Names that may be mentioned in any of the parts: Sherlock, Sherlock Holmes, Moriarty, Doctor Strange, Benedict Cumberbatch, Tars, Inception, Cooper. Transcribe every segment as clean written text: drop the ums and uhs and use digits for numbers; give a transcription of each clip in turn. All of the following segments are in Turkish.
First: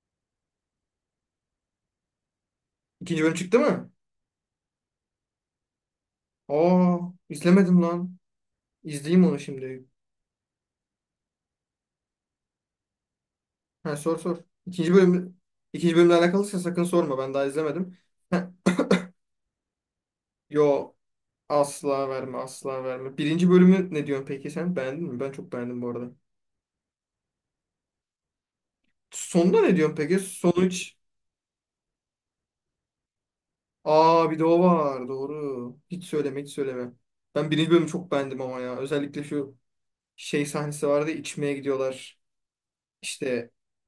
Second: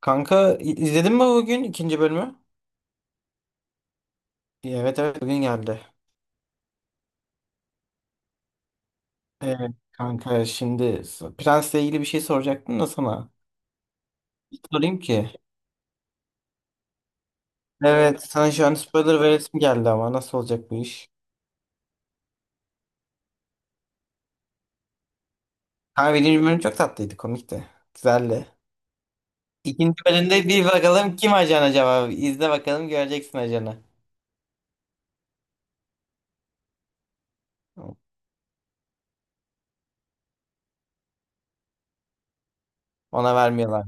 Kanka izledin mi bugün ikinci bölümü? İkinci bölüm çıktı mı? Evet, evet, bugün geldi. Aa, izlemedim lan. İzleyeyim onu Evet şimdi. kanka, şimdi Prens'le ilgili bir şey soracaktım da sana. Ha, sor sor. Hiç İkinci sorayım ki. bölüm ikinci bölümle alakalıysa sakın sorma. Ben daha izlemedim. Evet, Heh, sana şu an spoiler veresim geldi ama nasıl olacak bu yo, iş? asla verme, asla verme. Birinci bölümü ne diyorsun peki sen? Beğendin mi? Ben çok beğendim bu arada. Kanka birinci bölüm çok tatlıydı, komikti. Güzeldi. Sonunda ne İkinci diyorsun peki? bölümde bir Sonuç. bakalım kim ajan acaba? İzle bakalım, göreceksin ajanı. Aa, bir de o var. Doğru. Hiç söyleme, hiç söyleme. Ben birinci bölümü çok beğendim ama ya. Özellikle şu şey sahnesi vardı. Ya, içmeye gidiyorlar. Ona İşte vermiyorlar.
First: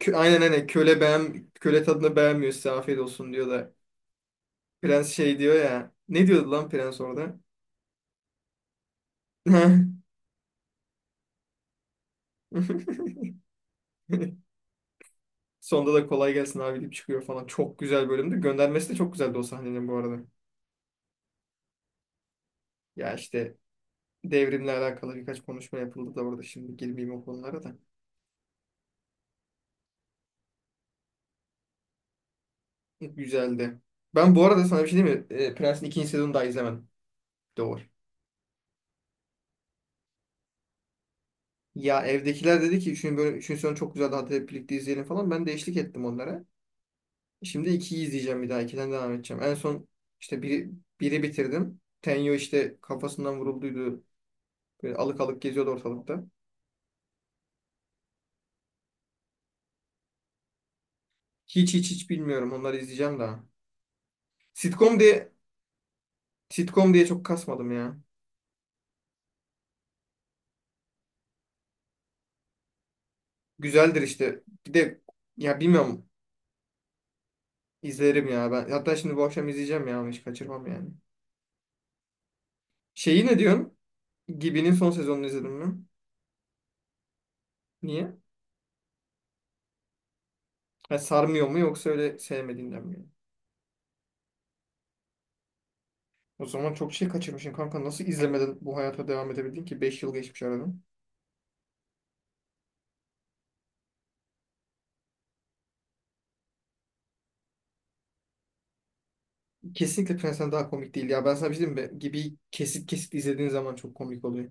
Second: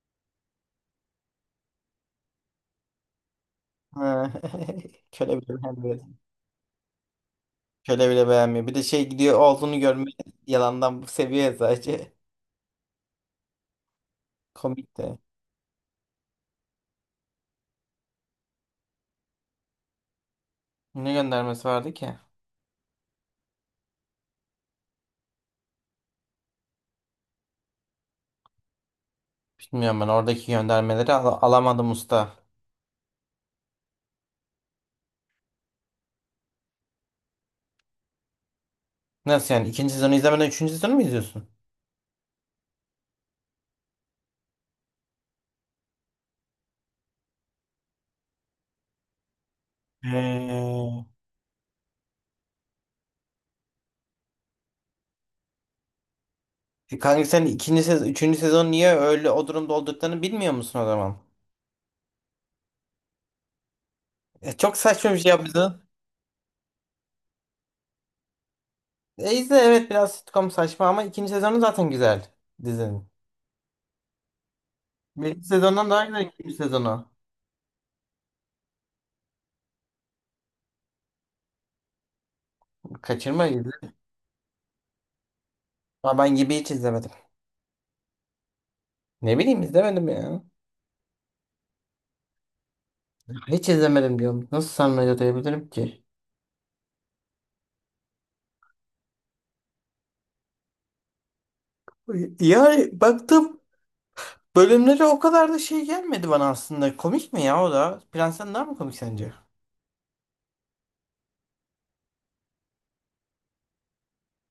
aynen aynen, köle beğen, köle tadını beğenmiyor, size afiyet olsun diyor da, Ha. Prens şey Köle diyor bile ya. beğenmiyor. Ne diyordu lan prens orada? Köle bile beğenmiyor. Bir de şey gidiyor olduğunu görmeyi yalandan seviyor sadece. Komik de. Sonda da kolay gelsin abi deyip çıkıyor falan. Çok güzel bölümdü. Göndermesi de çok güzeldi o sahnenin bu arada. Ne göndermesi vardı ki? Ya işte, devrimle alakalı birkaç konuşma yapıldı da orada. Şimdi girmeyeyim o konulara da. Bilmiyorum, ben oradaki göndermeleri alamadım usta. Güzeldi. Ben bu arada sana bir şey diyeyim mi? E, Prens'in ikinci sezonunu daha izlemedim. Doğru. Nasıl yani, ikinci sezonu izlemeden üçüncü sezonu mu izliyorsun? Ya evdekiler dedi ki 3. bölüm, üçüncü sezon çok güzeldi, hadi hep birlikte izleyelim falan. Ben de eşlik ettim onlara. Şimdi ikiyi izleyeceğim bir daha. İkiden devam edeceğim. En son işte biri, Ee, biri bitirdim. Tenyo işte kafasından vurulduydu. Böyle alık alık geziyordu ortalıkta. E kanka sen ikinci sezon, üçüncü sezon niye öyle o durumda olduklarını bilmiyor musun o zaman? Hiç hiç hiç bilmiyorum. Onları izleyeceğim daha. E çok Sitcom saçma bir diye şey yaptı. sitcom diye çok kasmadım ya. E izle, evet biraz sitcom saçma ama ikinci sezonu zaten güzel dizinin. Güzeldir işte. Bir de Birinci ya sezondan daha bilmiyorum, güzel ikinci sezonu. izlerim ya ben. Hatta şimdi bu akşam izleyeceğim ya. Onu hiç kaçırmam yani. Şeyi ne Kaçırma, izle. diyorsun? Gibi'nin son sezonunu izledin mi? Ama ben gibi hiç izlemedim. Niye? Ne bileyim, izlemedim ya. Ha, sarmıyor mu yoksa öyle sevmediğinden mi? Hiç izlemedim diyorum. Nasıl sana öyle diyebilirim ki? O zaman çok şey kaçırmışsın kanka. Nasıl izlemeden bu hayata devam edebildin ki? 5 yıl geçmiş aradan. Yani baktım, bölümleri o kadar da şey gelmedi bana aslında. Komik mi ya o da? Prensen daha mı komik sence? Kesinlikle Prens'ten daha komik değil ya. Ben sana bir şey diyeyim mi? Gibi kesit kesit izlediğin zaman çok komik oluyor.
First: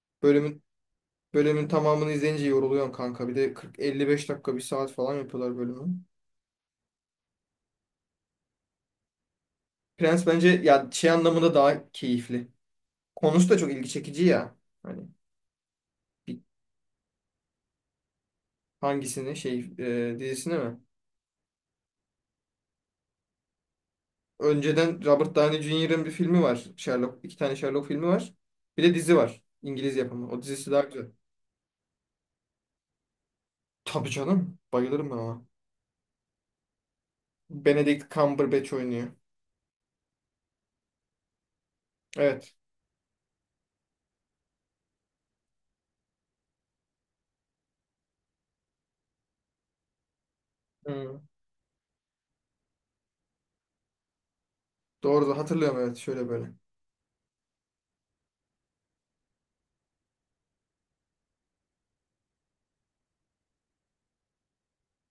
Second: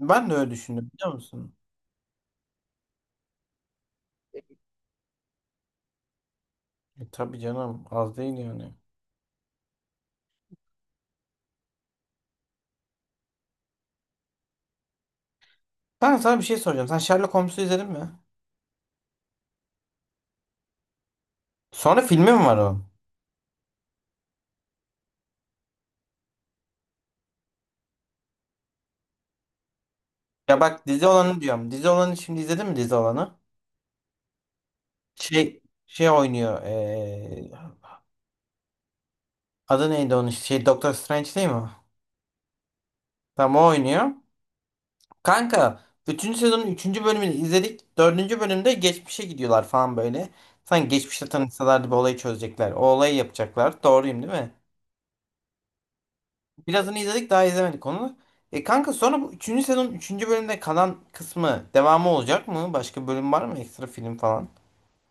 Ben de öyle Bölümün düşündüm, biliyor musun? bölümün tamamını izleyince yoruluyorsun kanka. Bir de 40-55 dakika, bir saat falan yapıyorlar bölümü. E, tabii canım, az değil yani. Prens bence ya şey anlamında daha keyifli. Konusu da çok ilgi çekici ya. Hani Ben sana bir- bir şey soracağım. Sen Sherlock Holmes'u izledin mi? hangisini, şey, dizisini mi? Sonra filmi mi var o? Önceden Robert Downey Jr.'ın bir filmi var. Sherlock, iki tane Sherlock filmi var. Bir de dizi var. İngiliz yapımı. O Ya dizisi daha bak, güzel. dizi olanı diyorum. Dizi olanı, şimdi izledin mi dizi olanı? Tabii canım. Bayılırım ben ona. Şey şey oynuyor. Benedict Cumberbatch oynuyor. Adı neydi onun? Şey, Doctor Strange değil mi? Tam Evet. o oynuyor. Kanka bütün sezonun üçüncü bölümünü izledik. Dördüncü bölümde geçmişe gidiyorlar falan böyle. Sanki Hı. geçmişte tanışsalardı bir olayı çözecekler. O olayı yapacaklar. Doğruyum değil mi? Doğru, da hatırlıyorum, evet, şöyle böyle. Birazını izledik, daha izlemedik onu. E kanka, sonra bu üçüncü sezonun üçüncü bölümde kalan kısmı, devamı olacak mı? Başka bölüm var mı? Ekstra film falan.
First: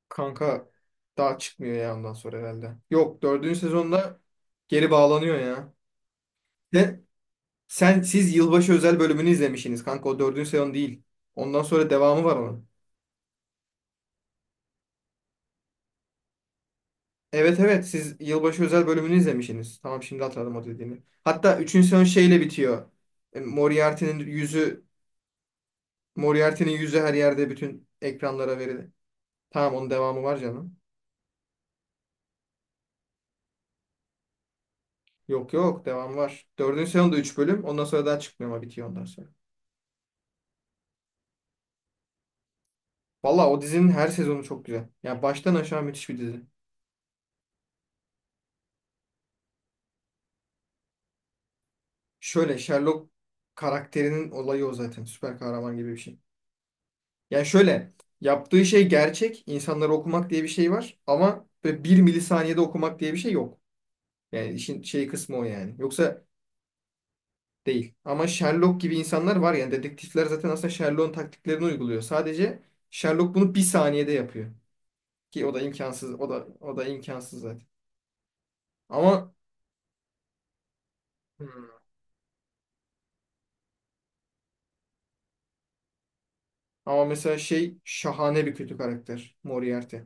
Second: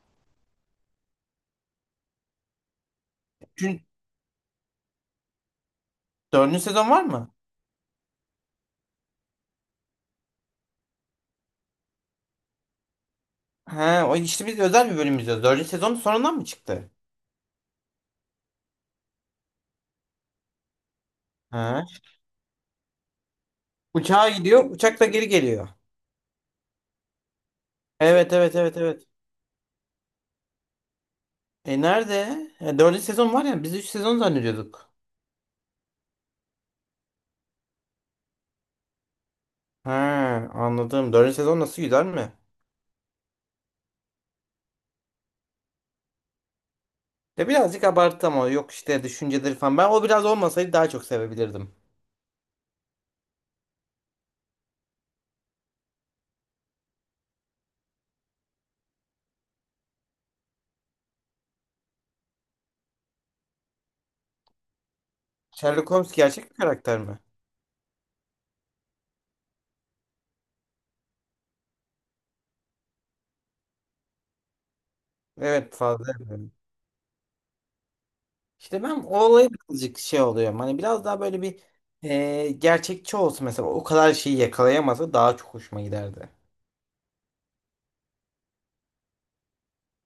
Kanka daha çıkmıyor ya ondan sonra herhalde. Yok, dördüncü Çünkü sezonda geri bağlanıyor ya. dördüncü sezon De, var mı? sen, siz yılbaşı özel bölümünü izlemişsiniz kanka, o dördüncü sezon değil. Ondan sonra devamı var onun. He, o işte biz özel bir bölüm izliyoruz. Dördüncü sezon sonundan mı çıktı? Evet, evet, siz yılbaşı özel bölümünü izlemişsiniz. Tamam, şimdi hatırladım o dediğini. Hatta He. üçüncü sezon şeyle bitiyor. E, Moriarty'nin Uçağa gidiyor, yüzü uçakla geri geliyor. Moriarty'nin yüzü her yerde bütün Evet, evet, ekranlara evet, verilir. evet. Tamam, onun devamı var canım. E nerede? E, dördüncü sezon var ya, biz üç sezon zannediyorduk. Yok yok, devamı var. Dördüncü sezon da 3 bölüm. Ondan sonra daha çıkmıyor ama bitiyor ondan sonra. He, anladım. Dördüncü sezon nasıl, güzel mi? Valla o dizinin her sezonu çok güzel. Yani baştan aşağı müthiş bir dizi. Ya birazcık abarttı ama, yok işte düşünceleri falan. Ben o biraz olmasaydı daha çok sevebilirdim. Şöyle, Sherlock karakterinin olayı o zaten. Süper kahraman gibi bir şey. Yani şöyle, yaptığı şey gerçek. İnsanları okumak diye bir şey var. Ama böyle bir milisaniyede okumak diye bir şey yok. Yani işin şey kısmı o yani. Sherlock Holmes Yoksa gerçek bir karakter mi? değil. Ama Sherlock gibi insanlar var yani. Dedektifler zaten aslında Sherlock'un taktiklerini uyguluyor. Sadece Sherlock bunu bir saniyede yapıyor. Ki o da Evet, fazla imkansız. O da yapıyorum. o da imkansız zaten. İşte ben o Ama olaya birazcık şey oluyorum. Hani biraz daha böyle bir, hmm, e, gerçekçi olsun mesela. O kadar şeyi yakalayamasa daha çok hoşuma giderdi. ama mesela şey, şahane bir kötü karakter Moriarty.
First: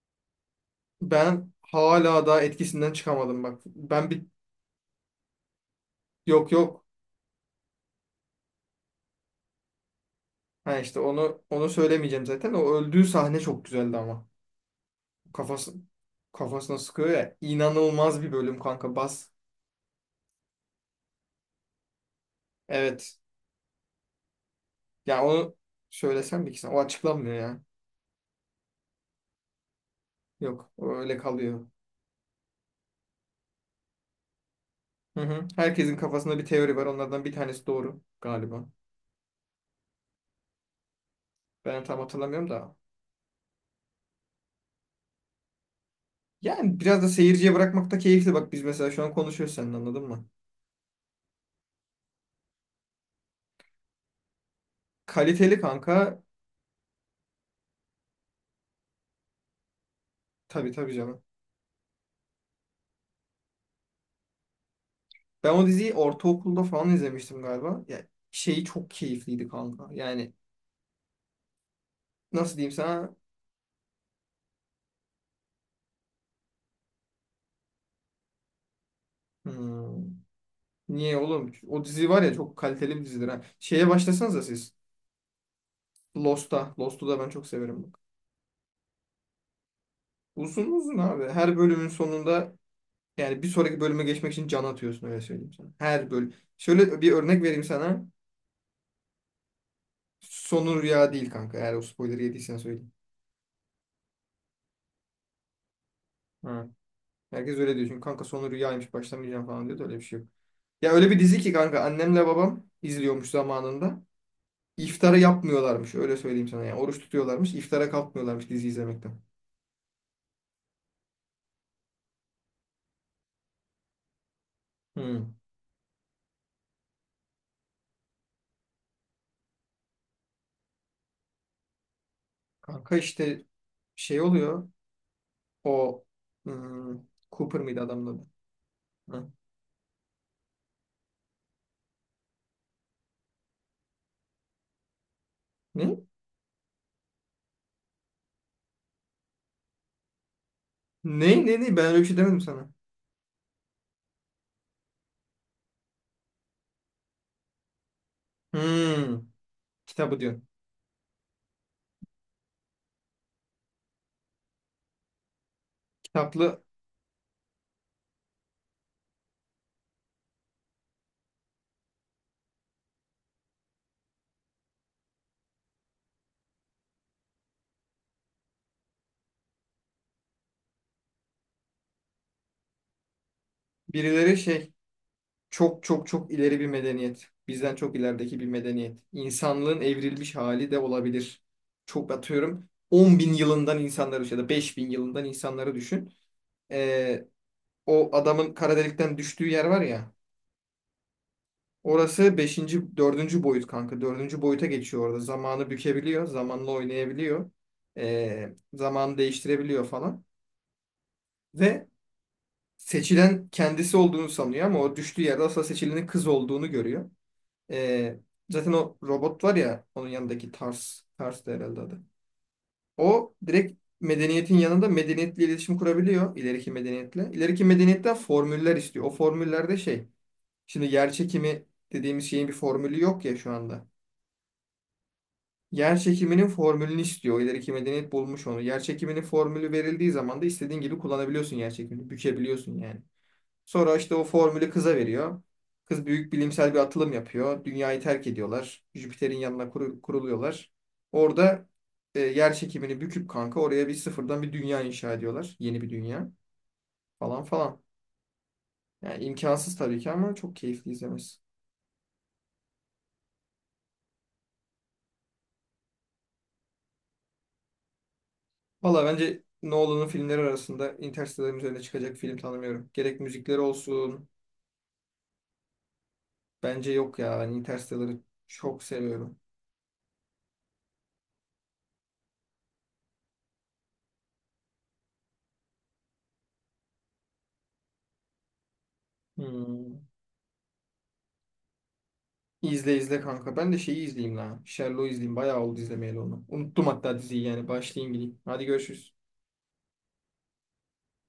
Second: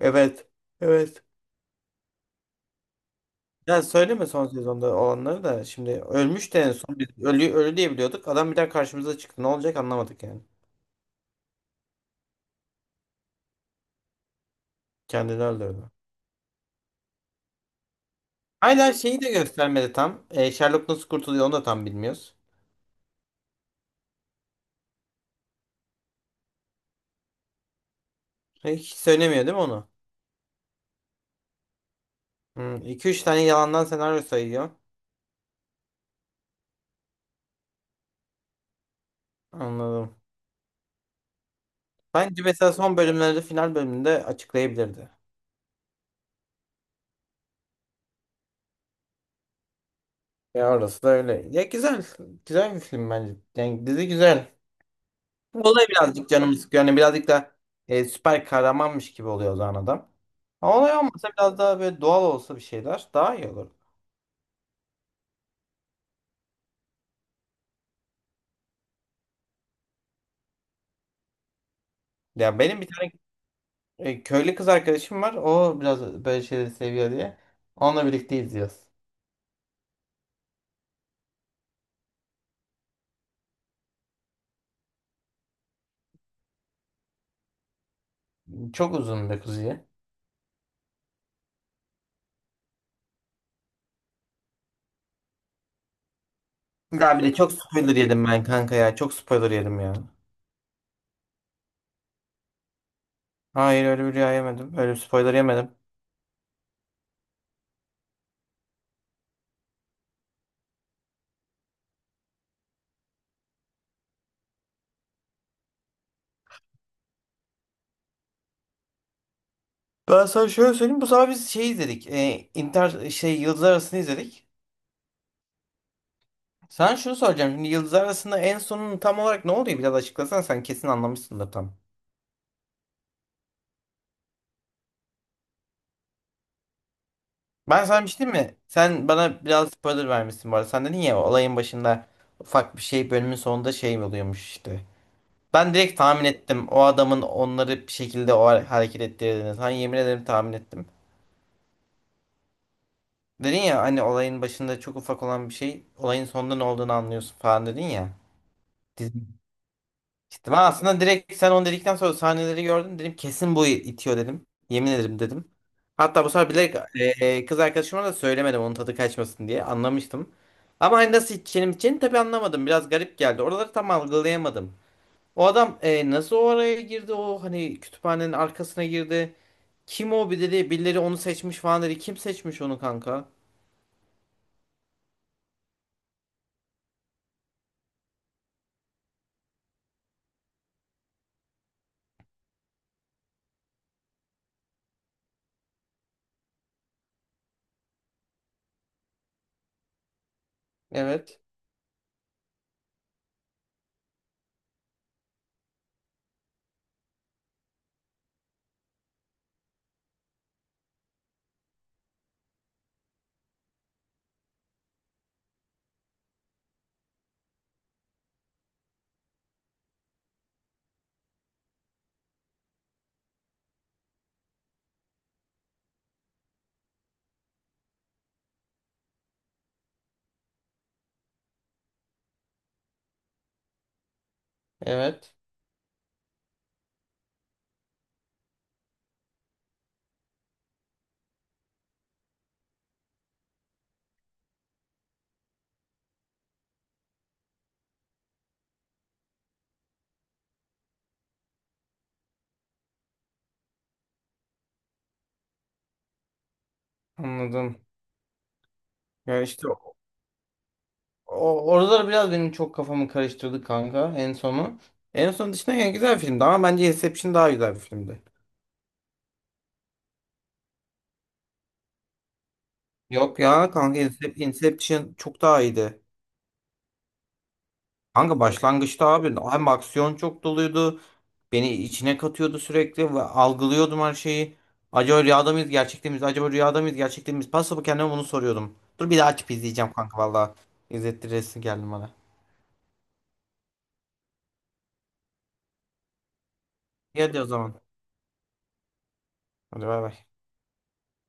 Evet. Evet. Ben hala daha etkisinden çıkamadım bak. Ya Ben bir, söyleme son sezonda olanları da, şimdi yok ölmüş de en yok. son biz ölü, ölü diye biliyorduk. Adam bir daha karşımıza çıktı. Ne olacak, anlamadık yani. Ha, işte onu söylemeyeceğim zaten. O öldüğü sahne çok güzeldi ama. Kendini Kafası öldürdü. kafasına sıkıyor ya. İnanılmaz bir bölüm Hala kanka şeyi bas. de göstermedi tam. E, Sherlock nasıl kurtuluyor onu da tam bilmiyoruz. Evet. Ya onu söylesem bir kişisine. O açıklanmıyor ya. E, hiç söylemiyor değil mi onu? Yok. O öyle kalıyor. Hmm, 2-3 tane yalandan senaryo sayıyor. Hı hı. Herkesin kafasında bir teori var. Onlardan bir tanesi doğru galiba. Anladım. Ben tam Bence hatırlamıyorum mesela da, son bölümlerde, final bölümünde açıklayabilirdi. yani biraz da seyirciye bırakmak da keyifli. Bak, biz mesela şu an konuşuyoruz seninle, anladın mı? Ya orası da öyle. Ya güzel. Güzel bir film bence. Yani dizi güzel. Kaliteli Olay kanka. birazcık canımı sıkıyor. Yani birazcık da, e, süper kahramanmış gibi oluyor o zaman adam. Tabii, Ama tabii olay canım. olmasa biraz daha böyle doğal olsa, bir şeyler daha iyi olur. Ben o diziyi ortaokulda falan izlemiştim galiba. Ya şeyi çok keyifliydi kanka. Yani nasıl Ya diyeyim benim bir tane, sana? e, köylü kız arkadaşım var. O biraz böyle şeyleri seviyor diye. Onunla birlikte izliyoruz. Hmm, niye oğlum? O dizi var ya, çok kaliteli bir dizidir ha. Şeye başlasanıza siz. Lost'a. Lost'u da ben çok severim bak. Çok uzun bir kuzuyu. Uzun uzun abi. Her bölümün sonunda, yani bir sonraki bölüme geçmek için can atıyorsun, öyle söyleyeyim sana. Her bölüm. Şöyle bir Ya bir de örnek çok vereyim spoiler sana. yedim ben kanka ya. Çok spoiler yedim ya. Sonu rüya değil kanka. Eğer o spoiler'ı yediysen söyleyeyim. Hayır, öyle bir rüya yemedim. Öyle bir spoiler yemedim. Hı. Herkes öyle diyor. Çünkü kanka, sonu rüyaymış, başlamayacağım falan diyor da öyle bir şey yok. Ya öyle bir dizi ki kanka, annemle babam izliyormuş zamanında. İftara yapmıyorlarmış, öyle söyleyeyim sana. Yani oruç tutuyorlarmış, iftara kalkmıyorlarmış dizi izlemekten. Ben sana şöyle söyleyeyim. Bu sefer biz şey izledik. E, inter şey, Yıldızlar Arası'nı izledik. Hı. Sen şunu soracağım. Şimdi yıldızlar arasında en sonun tam olarak ne oluyor? Biraz açıklasan, sen kesin anlamışsındır tam. Kanka işte şey oluyor, o, hmm, Cooper mıydı Ben sana bir adamın şey adı? diyeyim mi? Sen Hı. bana biraz spoiler vermişsin bu arada. Sen dedin ya, olayın başında ufak bir şey, bölümün sonunda şey oluyormuş işte. Ben direkt Ne? tahmin ettim. O adamın onları bir şekilde o hareket ettirdiğini. Sana yemin ederim, tahmin ettim. Ne ne ne, ben öyle bir şey demedim sana. Dedin ya hani, olayın başında çok ufak olan bir şey olayın sonunda ne olduğunu anlıyorsun falan dedin ya. Hmm, Kitabı diyor. İşte ben aslında direkt, sen onu dedikten sonra sahneleri gördüm. Dedim kesin bu itiyor dedim. Yemin ederim dedim. Hatta bu sefer Kitaplı, bilerek, e, kız arkadaşıma da söylemedim onun tadı kaçmasın diye. Anlamıştım. Ama hani nasıl içeceğini tabii anlamadım. Biraz garip geldi. Oraları tam algılayamadım. O adam, e, nasıl oraya girdi? O hani kütüphanenin arkasına girdi. Kim o bir dedi. Birileri onu seçmiş falan dedi. Kim seçmiş onu kanka? birileri şey, çok çok çok ileri bir medeniyet. Bizden çok ilerideki bir medeniyet. İnsanlığın evrilmiş hali de olabilir. Çok atıyorum, 10 bin yılından insanları ya da 5 bin yılından insanları düşün. Ee, O adamın kara delikten düştüğü yer var ya. Evet. Orası beşinci, dördüncü boyut kanka. Dördüncü boyuta geçiyor orada. Zamanı bükebiliyor. Zamanla oynayabiliyor. Zamanı değiştirebiliyor falan. Ve seçilen kendisi olduğunu sanıyor ama o düştüğü yerde asla seçilenin kız olduğunu görüyor. Ee, Zaten o robot var ya onun yanındaki, Tars. Tars da herhalde adı. O direkt medeniyetin yanında, medeniyetle iletişim kurabiliyor. İleriki medeniyetle. İleriki medeniyetten formüller istiyor. O formüllerde şey. Şimdi yer çekimi dediğimiz şeyin bir formülü yok ya şu anda. Evet. Yer çekiminin formülünü istiyor. O ileriki medeniyet bulmuş onu. Yer çekiminin formülü verildiği zaman da istediğin gibi kullanabiliyorsun yer çekimini. Bükebiliyorsun yani. Sonra işte o formülü kıza veriyor. Kız büyük bilimsel bir atılım yapıyor. Dünyayı terk ediyorlar. Jüpiter'in yanına kuruluyorlar. Orada, yer çekimini büküp kanka, oraya bir sıfırdan bir dünya inşa ediyorlar. Yeni bir dünya, falan Anladım. falan. Yani Ya işte imkansız tabii ki ama çok keyifli izlemesi. o, oraları biraz benim çok kafamı karıştırdı kanka en sonu. En son dışında yani güzel filmdi ama bence Inception daha güzel bir filmdi. Valla bence Nolan'ın filmleri arasında Interstellar'ın üzerine çıkacak film tanımıyorum. Gerek Yok müzikleri ya kanka, olsun. Inception çok daha iyiydi. Bence yok ya. Ben Interstellar'ı Kanka çok başlangıçta abi seviyorum. hem aksiyon çok doluydu. Beni içine katıyordu sürekli ve algılıyordum her şeyi. Acaba rüyada mıyız gerçekte miyiz? Acaba rüyada mıyız gerçekte miyiz? Pasapı kendime bunu soruyordum. Dur bir daha açıp izleyeceğim Hmm. kanka valla. İzlettiresin geldim bana. İzle izle kanka. Ben de şeyi izleyeyim la. Sherlock'u izleyeyim. Bayağı oldu izlemeyeli onu. Unuttum hatta İyi hadi diziyi o yani. zaman. Başlayayım gideyim. Hadi görüşürüz. Hadi bay bay.